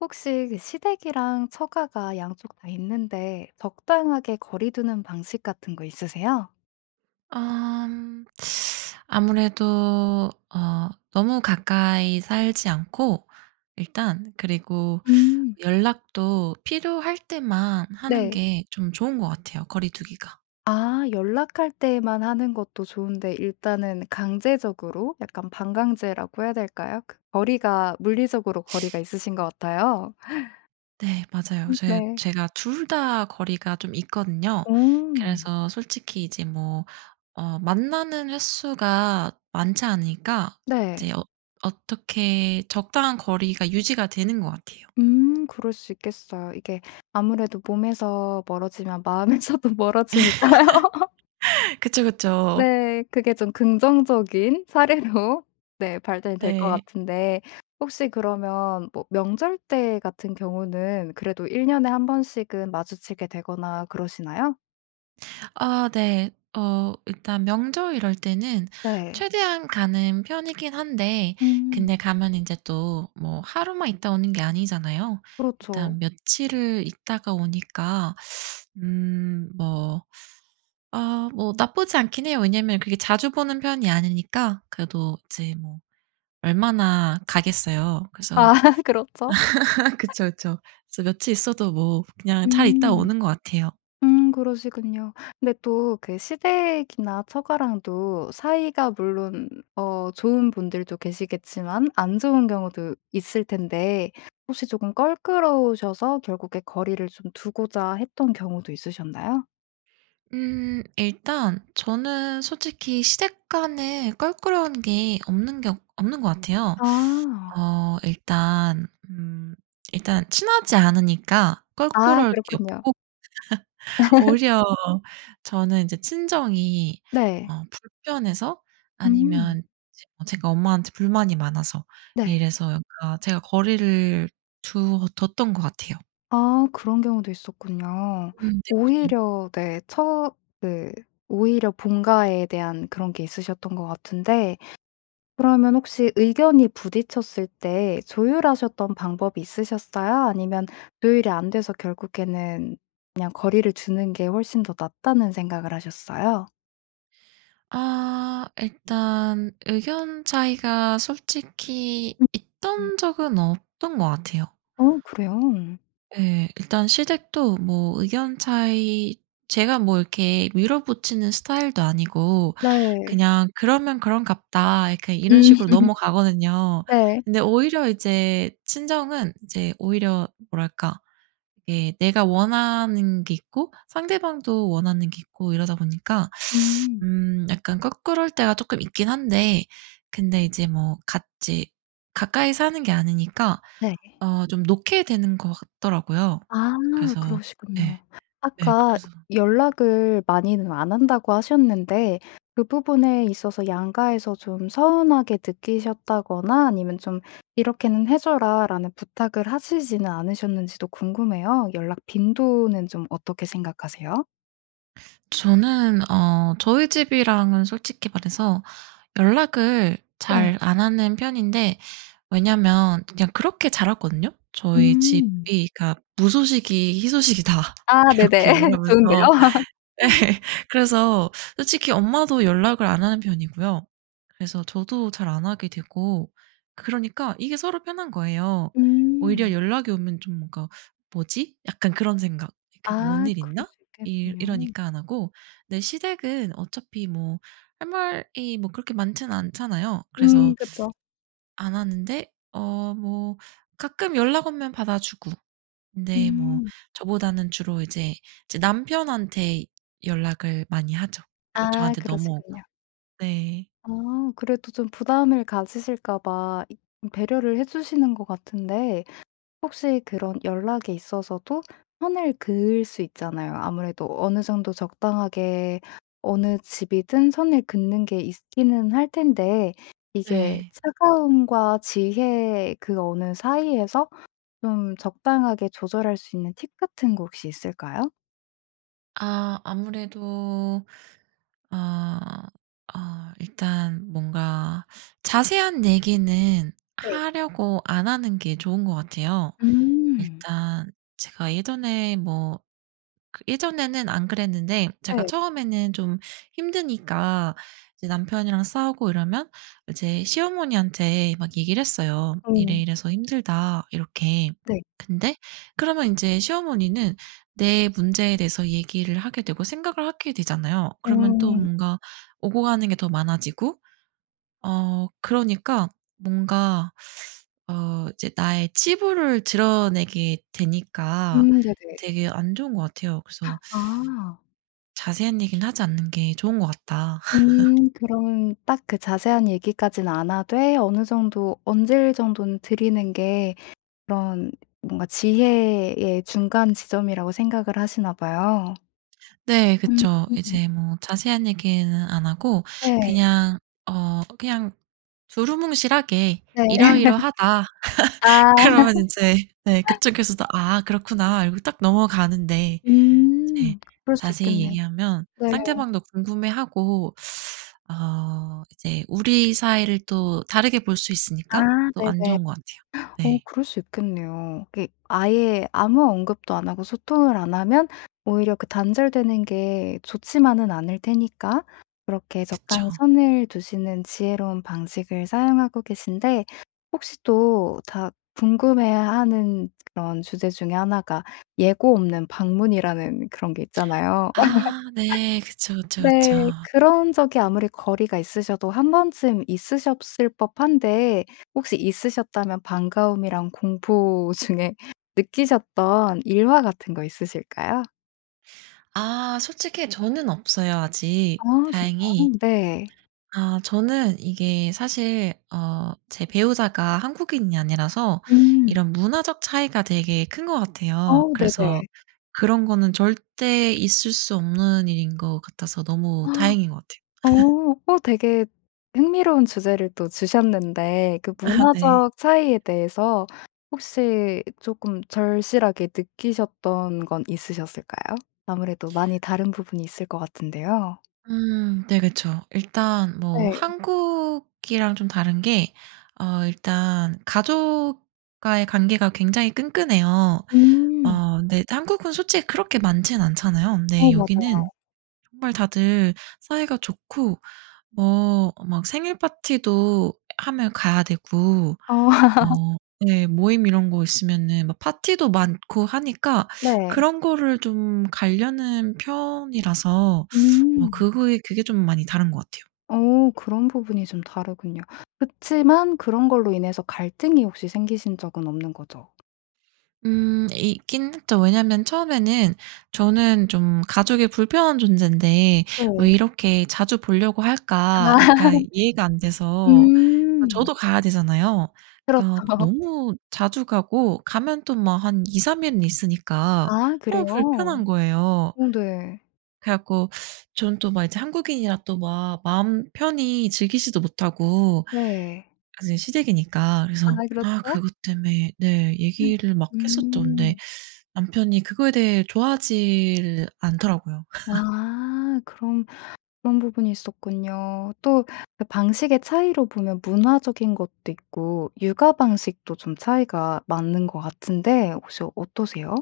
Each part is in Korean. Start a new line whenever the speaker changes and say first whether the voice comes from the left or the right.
left: 혹시 그 시댁이랑 처가가 양쪽 다 있는데 적당하게 거리 두는 방식 같은 거 있으세요?
right: 암 아무래도 어 너무 가까이 살지 않고 일단 그리고
left: 음.
right: 연락도 필요할 때만 하는
left: 네.
right: 게 좀 좋은 것 같아요 거리 두기가.
left: 아 연락할 때만 하는 것도 좋은데 일단은 강제적으로 약간 반강제라고 해야 될까요? 그 거리가 물리적으로 거리가 있으신 것 같아요.
right: 네 맞아요.
left: 음
right: 제
left: 네.
right: 제가 2 다 거리가 좀 있거든요.
left: 어.
right: 그래서 솔직히 이제 뭐 어 만나는 횟수가 많지 않으니까
left: 네.
right: 이제 어 어떻게 적당한 거리가 유지가 되는 것 같아요.
left: 음 그럴 수 있겠어요. 이게 아무래도 몸에서 멀어지면 마음에서도 멀어지니까요.
right: 그쵸, 그쵸.
left: 네. 그게 좀 긍정적인 사례로 네 발달이 될 것
right: 네.
left: 같은데 혹시 그러면 뭐 명절 때 같은 경우는 그래도 1 년에 1 번씩은 마주치게 되거나 그러시나요?
right: 아 네. 어 일단 명절 이럴 때는
left: 네.
right: 최대한 가는 편이긴 한데
left: 음.
right: 근데 가면 인제 또 뭐 하루만 있다 오는 게 아니잖아요.
left: 그렇죠.
right: 일단 며칠을 있다가 오니까 음 뭐 아 뭐 나쁘지 않기는 해요. 왜냐하면 그렇게 자주 보는 편이 아니니까 그래도 이제 뭐 얼마나 가겠어요.
left: 아
right: 그래서
left: 그렇죠.
right: 그쵸, 그쵸. 저 며칠 있어도 뭐 그냥 잘 있다
left: 음.
right: 오는 것 같아요.
left: 음 그러시군요. 근데 또 그 시댁이나 처가랑도 사이가 물론 어 좋은 분들도 계시겠지만 안 좋은 경우도 있을 텐데 혹시 조금 껄끄러우셔서 결국에 거리를 좀 두고자 했던 경우도 있으셨나요?
right: 음 일단 저는 솔직히 시댁 간에 껄끄러운 게 없는 경 없는 것 같아요.
left: 아.
right: 어 일단 음 일단 친하지 않으니까
left: 아
right: 껄끄러울 게
left: 그렇군요.
right: 없고 오히려 저는 이제 친정이
left: 네.
right: 어 불편해서
left: 음.
right: 아니면 지금 제가 엄마한테 불만이 많아서
left: 네.
right: 이래서 약간 제가 거리를 두어 뒀던 것 같아요.
left: 아 그런 경우도 있었군요.
right: 음 네.
left: 오히려 네 처 네 오히려 본가에 대한 그런 게 있으셨던 것 같은데 그러면 혹시 의견이 부딪혔을 때 조율하셨던 방법이 있으셨어요? 아니면 조율이 안 돼서 결국에는 그냥 거리를 두는 게 훨씬 더 낫다는 생각을 하셨어요?
right: 아 일단 의견 차이가 솔직히
left: 음.
right: 있던 적은 없던 것 같아요.
left: 어 그래요?
right: 예. 일단 시댁도 뭐 의견 차이 제가 뭐 이렇게 밀어붙이는 스타일도 아니고
left: 네.
right: 그냥 '그러면 그런가 보다.' 그냥 이런
left: 음.
right: 식으로 넘어가거든요.
left: 네.
right: 근데 오히려 이제 친정은 이제 오히려 뭐랄까 예 내가 원하는 게 있고 상대방도 원하는 게 있고 이러다 보니까
left: 음.
right: 음 약간 껄끄러울 때가 쪼끔 있긴 한데 근데 이제 뭐 같이 가까이 사는 게 아니니까
left: 네.
right: 어 좀 놓게 되는 것 같더라고요.
left: 아
right: 그래서 예.
left: 그러시군요.
right: 예
left: 아까
right: 그래서
left: 연락을 많이는 안 한다고 하셨는데 그 부분에 있어서 양가에서 좀 서운하게 느끼셨다거나 아니면 좀 "이렇게는 해 줘라."라는 부탁을 하시지는 않으셨는지도 궁금해요. 연락 빈도는 좀 어떻게 생각하세요?
right: 저는 어 저희 집이랑은 솔직히 말해서 연락을
left: 네.
right: 잘 안 하는 편인데 왜냐하면 그냥 그렇게 자랐거든요. 저희
left: 음.
right: 집이 가 "무소식이 희소식이다."
left: 아 네네.
right: 이렇게
left: 좋은데요.
right: 말하면서 예 그래서 솔직히 엄마도 연락을 안 하는 편이고요. 그래서 저도 잘 안 하게 되고 그러니까 이게 서로 편한 거예요. 오히려
left: 음.
right: 연락이 오면 좀 뭔가 '뭐지?' 약간 그런 생각 '이게 뭔
left: 아
right: 일
left: 그럴
right: 있나?'
left: 수
right: 이
left: 있겠네요.
right: 이러니까 안 하고 근데 시댁은 어차피 뭐 할 말이 뭐 그렇게 많지는 않잖아요?
left: 음
right: 그래서
left: 그쵸.
right: 안 하는데 어 뭐 가끔 연락 오면 받아 주고 근데 뭐
left: 음.
right: 저보다는 주로 이제, 이제 남편한테 연락을 많이 하죠. 그
left: 아
right: 저한테 넘어오고
left: 그러시군요.
right: 네.
left: 아 그래도 좀 부담을 가지실까 봐 이 배려를 해 주시는 것 같은데 혹시 그런 연락에 있어서도 선을 그을 수 있잖아요. 아무래도 어느 정도 적당하게 어느 집이든 선을 긋는 게 있기는 할 텐데 이게
right: 네.
left: 차가움과 지혜 그 어느 사이에서 좀 적당하게 조절할 수 있는 팁 같은 거 혹시 있을까요?
right: 아 아무래도 어 어 일단 뭔가 자세한 얘기는
left: 네.
right: 하려고 안 하는 게 좋은 것 같아요.
left: 음.
right: 일단 제가 예전에 뭐 그 예전에는 안 그랬는데 제가
left: 네.
right: 처음에는 좀 힘드니까 이제 남편이랑 싸우고 이러면 이제 시어머니한테 막 얘기를 했어요.
left: 음.
right: "이래이래서 힘들다." 이렇게.
left: 네.
right: 근데 그러면 인제 시어머니는 내 문제에 대해서 얘기를 하게 되고 생각을 하게 되잖아요. 그러면 또
left: 음.
right: 뭔가 오고 가는 게 더 많아지고 어 그러니까 뭔가 어 이제 나의 치부를 드러내게 되니까
left: 음 네네.
right: 되게 안 좋은 것 같아요. 그래서
left: 아.
right: 자세한 얘기는 하지 않는 게 좋은 것 같다.
left: 음 그러면 딱 그 자세한 얘기까진 안 하되 어느 정도 언질 정도는 드리는 게 그런 뭔가 지혜의 예 중간 지점이라고 생각을 하시나 봐요.
right: 네. 그쵸.
left: 음.
right: 이제 뭐 자세한 얘기는 안 하고
left: 네.
right: 그냥 어 그냥 두루뭉실하게
left: 네.
right: "이러이러하다."
left: 아.
right: 그러면 인제 네 그쪽에서도 "아 그렇구나." 이러고 딱 넘어가는데 이제
left: 음. 그럴 수
right: 자세히
left: 있겠네요.
right: 얘기하면
left: 네.
right: 상대방도 궁금해하고 어 이제 우리 사이를 또 다르게 볼 수
left: 아
right: 있으니까 또 안
left: 네네.
right: 좋은 것 같아요.
left: 어
right: 네.
left: 그럴 수 있겠네요. 이게 아예 아무 언급도 안 하고 소통을 안 하면 오히려 그 단절되는 게 좋지만은 않을 테니까 그렇게
right: 그쵸.
left: 적당히 선을 두시는 지혜로운 방식을 사용하고 계신데 혹시 또 다 궁금해하는 그런 주제 중의 1 가 예고 없는 방문이라는 그런 게 있잖아요.
right: 아 네. 그쵸, 그쵸, 그쵸.
left: 네. 그런 적이 아무리 거리가 있으셔도 1 번쯤 있으셨을 법한데 혹시 있으셨다면 반가움이랑 공포 중에 느끼셨던 일화 같은 거 있으실까요?
right: 아 솔직히 저는 없어요
left: 아
right: 아직 다행히.
left: 진짜요? 네.
right: 아 저는 이게 사실 어 제 배우자가 한국인이 아니라서
left: 음.
right: 이런 문화적 차이가 되게 큰 것 같아요.
left: 어우
right: 그래서
left: 네네.
right: 그런 거는 절대 있을 수 없는 일인 것 같아서 너무 다행인 것 같아요.
left: 어. 어 되게 흥미로운 주제를 또 주셨는데 그
right: 아 네.
left: 문화적 차이에 대해서 혹시 쪼끔 절실하게 느끼셨던 건 있으셨을까요? 아무래도 많이 다른 부분이 있을 것 같은데요.
right: 음 네 그쵸. 일단 뭐
left: 네.
right: 한국이랑 좀 다른 게 어 일단 가족과의 관계가 굉장히 끈끈해요.
left: 음.
right: 어 근데 한국은 솔직히 그렇게 많지는 않잖아요. 근데
left: 어
right: 여기는
left: 맞아요.
right: 정말 다들 사이가 좋고 뭐 막 생일 파티도 하면 가야 되고
left: 어.
right: 어 네 모임 이런 거 있으면은 막 파티도 많고 하니까
left: 네.
right: 그런 거를 좀 가려는 편이라서 어
left: 음.
right: 그거이 그게 좀 많이 다른 것 같아요.
left: 어 그런 부분이 좀 다르군요. 그렇지만 그런 걸로 인해서 갈등이 혹시 생기신 적은 없는 거죠.
right: 음 있긴 했죠. 왜냐하면 처음에는 저는 좀 '가족의 불편한 존재인데 왜
left: 네.
right: 이렇게 자주 보려고
left: 아.
right: 할까.' 약간 이해가 안 돼서 어
left: 음.
right: 저도 가야 되잖아요. 그러니까
left: 그렇죠.
right: 너무 자주 가고 가면 또 막 한 2-3 일은 있으니까
left: 아
right: 어
left: 그래요?
right: 불편한 거예요.
left: 어 네.
right: 그래 갖고 저는 또 막 이제 한국인이라 또 막 마음 편히 즐기지도 못하고
left: 네.
right: 아 저 시댁이니까.
left: 아
right: 그래서 아
left: 그렇죠.
right: 그것 때문에 네 얘기를 막 했었죠. 근데
left: 음.
right: 남편이 그거에 대해 좋아하지를 않더라고요.
left: 와. 그런 그런 부분이 있었군요. 또 그 방식의 차이로 보면 문화적인 것도 있고 육아 방식도 좀 차이가 많은 것 같은데 혹시 어떠세요?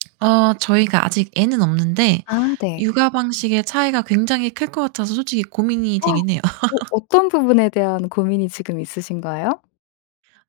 right: 아 저희가 아직 애는 없는데
left: 아 네.
right: 육아 방식의 차이가 굉장히 클 것 같아서 솔직히 고민이
left: 어
right: 되긴 해요.
left: 어떤 부분에 대한 고민이 지금 있으신가요?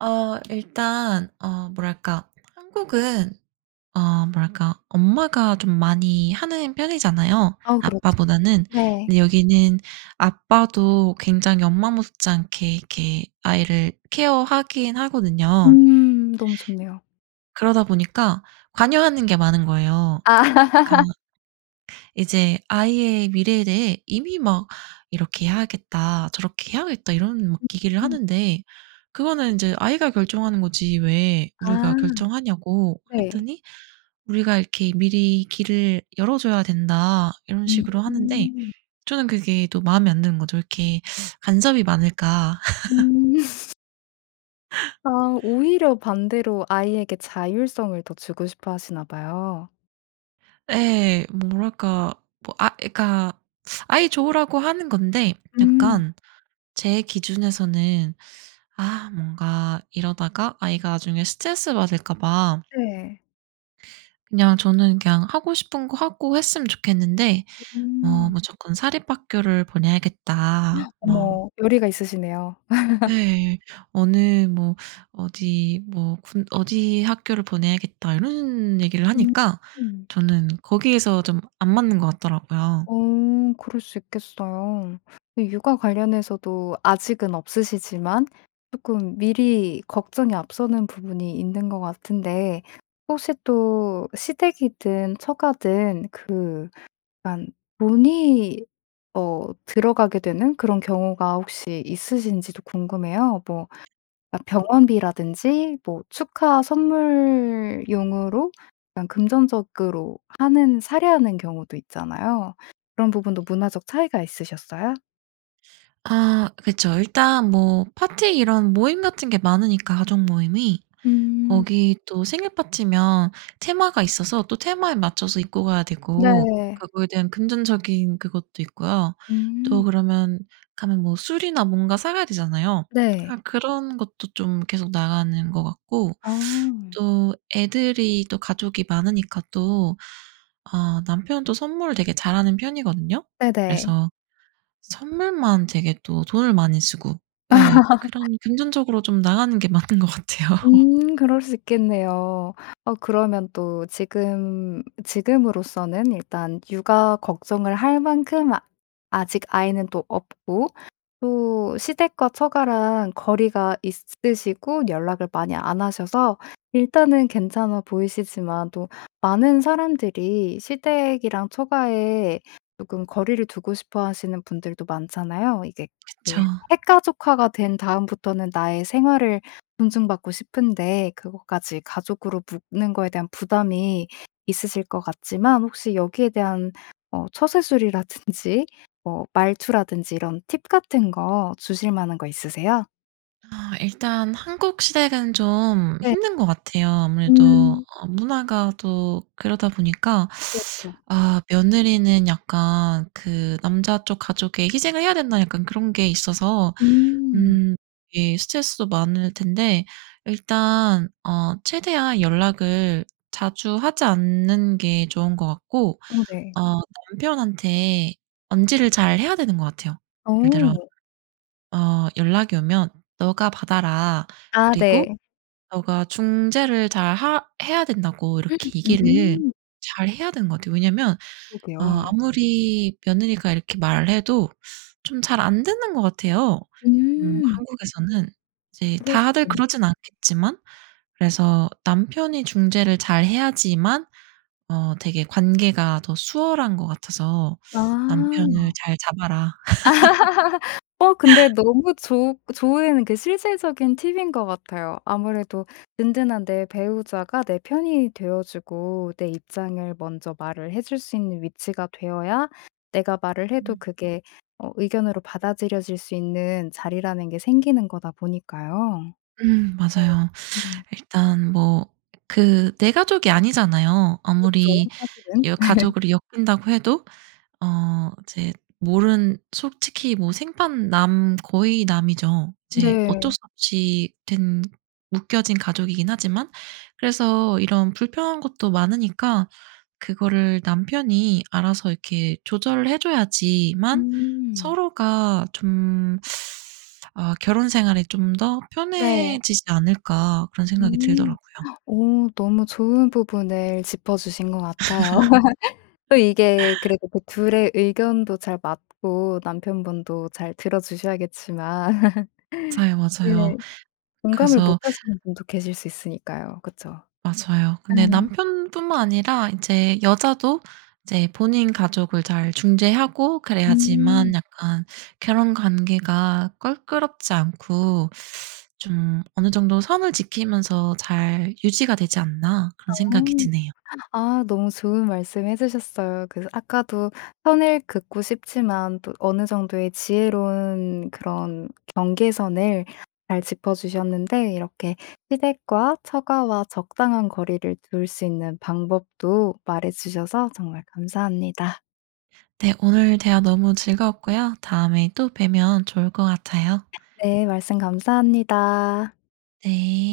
right: 어 일단 어 뭐랄까 한국은 어 뭐랄까 엄마가 좀 많이 하는 편이잖아요
left: 아 그렇죠.
right: 아빠보다는.
left: 네.
right: 근데 여기는 아빠도 굉장히 엄마 못지않게 이렇게 아이를 케어하긴 하거든요.
left: 음 너무 좋네요.
right: 그러다 보니까 관여하는 게 많은 거예요.
left: 아.
right: 그러니까 이제 아이의 미래에 대해 이미 막 "이렇게 해야겠다. 저렇게 해야겠다." 이런 막 얘기를
left: 음.
right: 하는데 "그거는 이제 아이가 결정하는 거지 왜
left: 아.
right: 우리가 결정하냐."고
left: 네.
right: 했더니 "우리가 이렇게 미리 길을 열어줘야 된다." 이런 식으로 하는데
left: 음.
right: 저는 그게 또 마음에 안 드는 거죠. '왜 이렇게 간섭이 많을까.'
left: 음. 아 오히려 반대로 아이에게 자율성을 더 주고 싶어 하시나 봐요.
right: 예. 뭐랄까 뭐 아 그러니까 아이 좋으라고 하는 건데
left: 음.
right: 약간 제 기준에서는 아 뭔가 이러다가 아이가 나중에 스트레스 받을까 봐
left: 네.
right: 그냥 저는 그냥 하고 싶은 거 하고 했으면 좋겠는데
left: 어
right: 뭐
left: 음.
right: "무조건 사립학교를 보내야겠다." 뭐
left: 어머 의리가 있으시네요.
right: 네. 어느 뭐 어디 뭐 군 "어디 학교를 보내야겠다." 이런 얘기를 하니까
left: 음.
right: 저는 거기에서 좀 안 맞는 것 같더라고요.
left: 어. 그럴 수 있겠어요. 근데 육아 관련해서도 아직은 없으시지만 쪼끔 미리 걱정이 앞서는 부분이 있는 것 같은데 혹시 또 시댁이든 처가든 그 약간 돈이 어 들어가게 되는 그런 경우가 혹시 있으신지도 궁금해요. 뭐 아
right: 음.
left: 병원비라든지 뭐 축하 선물용으로 약간 금전적으로 하는 사례하는 경우도 있잖아요. 그런 부분도 문화적 차이가 있으셨어요?
right: 아 그쵸. 일단 뭐 파티 이런 모임 같은 게 많으니까 가족모임이.
left: 음.
right: 거기 또 생일파티면 테마가 있어서 또 테마에 맞춰서 입고 가야 되고
left: 네.
right: 그거에 대한 금전적인 그것도 있고요.
left: 음.
right: 또 그러면 가면 뭐 술이나 뭔가 사 가야 되잖아요.
left: 네.
right: 아 그런 것도 좀 계속 나가는 것 같고
left: 어.
right: 또 애들이 또 가족이 많으니까 또 아 남편은 또 선물을 되게 잘하는 편이거든요.
left: 네네.
right: 그래서 선물만 되게 또 돈을 많이 쓰고. 예. 그런 금전적으로 좀 나가는 게 많은 것 같아요.
left: 음 그럴 수 있겠네요. 어 그러면 또 지금, 지금으로서는 일단 육아 걱정을 할 만큼 아 아직 아이는 또 없고 또 시댁과 처가랑 거리가 있으시고 연락을 많이 안 하셔서 일단은 괜찮아 보이시지만 또 많은 사람들이 시댁이랑 처가에 쪼끔 거리를 두고 싶어 하시는 분들도 많잖아요. 이게
right: 그쵸.
left: 네 핵가족화가 된 다음부터는 나의 생활을 존중받고 싶은데 그것까지 가족으로 묶는 것에 대한 부담이 있으실 것 같지만 혹시 여기에 대한 어 처세술이라든지 뭐 말투라든지 이런 팁 같은 거 주실 만한 거 있으세요?
right: 어 일단 한국 시댁은 좀
left: 네.
right: 힘든 것 같아요. 아무래도
left: 음.
right: 어 문화가 또 그러다 보니까
left: 그렇쵸.
right: 아 "며느리는 약간 그 남자 쪽 가족에 희생을 해야 된다." 약간 그런 게 있어서
left: 음.
right: 음 이게 스트레스도 많을 텐데 일단 어 최대한 연락을 자주 하지 않는 게 좋은 것 같고
left: 어 네.
right: 어 남편한테 언질을 잘 해야 되는 것 같아요. 예를 들어
left: 어.
right: 어 "연락이 오면 너가 받아라.
left: 아
right: 그리고
left: 네.
right: 너가 중재를 잘 하 해야 된다."고 이렇게 얘기를
left: 음.
right: 잘 해야 되는 것 같아요. 왜냐면 어
left: 그러게요.
right: 아무리 며느리가 이렇게 말을 해도 좀 잘 안 듣는 것 같아요 음
left: 음.
right: 한국에서는. 이제
left: 그럴 수
right: 다들
left: 있겠
right: 그러진 않겠지만 그래서 남편이 중재를 잘 해야지만 어 되게 관계가 더 수월한 것 같아서 남편을
left: 아.
right: 잘 잡아라.
left: 어 근데 너무 좋으 그 좋은 그 실질적인 팁인 것 같아요. 아무래도 든든한 내 배우자가 내 편이 되어 주고 내 입장을 먼저 말을 해 줄 수 있는 위치가 되어야 내가 말을 해도
right: 음.
left: 그게 어 의견으로 받아들여질 수 있는 자리라는 게 생기는 거다 보니까요.
right: 음.
left: 네.
right: 맞아요.
left: 음.
right: 일단 뭐 그 내 가족이 아니잖아요
left: 그렇죠
right: 아무리
left: 사실은.
right: 여 가족으로 엮인다고 해도. 어 이제 모른 솔직히 뭐 생판 남, 거의 남이죠. 이제 어쩔
left: 네.
right: 수 없이 된 묶여진 가족이긴 하지만 그래서 이런 불편한 것도 많으니까 그거를 남편이 알아서 이렇게 조절 해 줘야지만
left: 음.
right: 서로가 좀 아 결혼 생활이 좀 더
left: 네.
right: 편해지지 않을까 그런 생각이
left: 음.
right: 들더라고요.
left: 오. 너무 좋은 부분을 짚어주신 것 같아요. 또 이게 그래도 그 2 의 의견도 잘 맞고 남편분도 잘 들어주셔야겠지만
right: 맞아요, 맞아요.
left: 네. 공감을 못
right: 그래서
left: 하시는 분도 계실 수 있으니까요 그쵸?
right: 맞아요. 근데
left: 네.
right: 남편뿐만 아니라 인제 여자도 이제 본인 가족을 잘 중재하고
left: 음.
right: 그래야지만 약간 결혼 관계가 껄끄럽지 않고 좀 어느 정도 선을 지키면서 잘 유지가 되지 않나 그런 생각이
left: 어.
right: 드네요.
left: 아 너무 좋은 말씀 해 주셨어요. 그래서 아까도 선을 긋고 싶지만 또 어느 정도의 지혜로운 그런 경계선을 잘 짚어주셨는데 이렇게 시댁과 처가와 적당한 거리를 둘 수 있는 방법도 말해 주셔서 정말 감사합니다.
right: 네. 오늘 대화 너무 즐거웠고요. 다음에 또 뵈면 좋을 것 같아요.
left: 네. 말씀 감사합니다.
right: 네.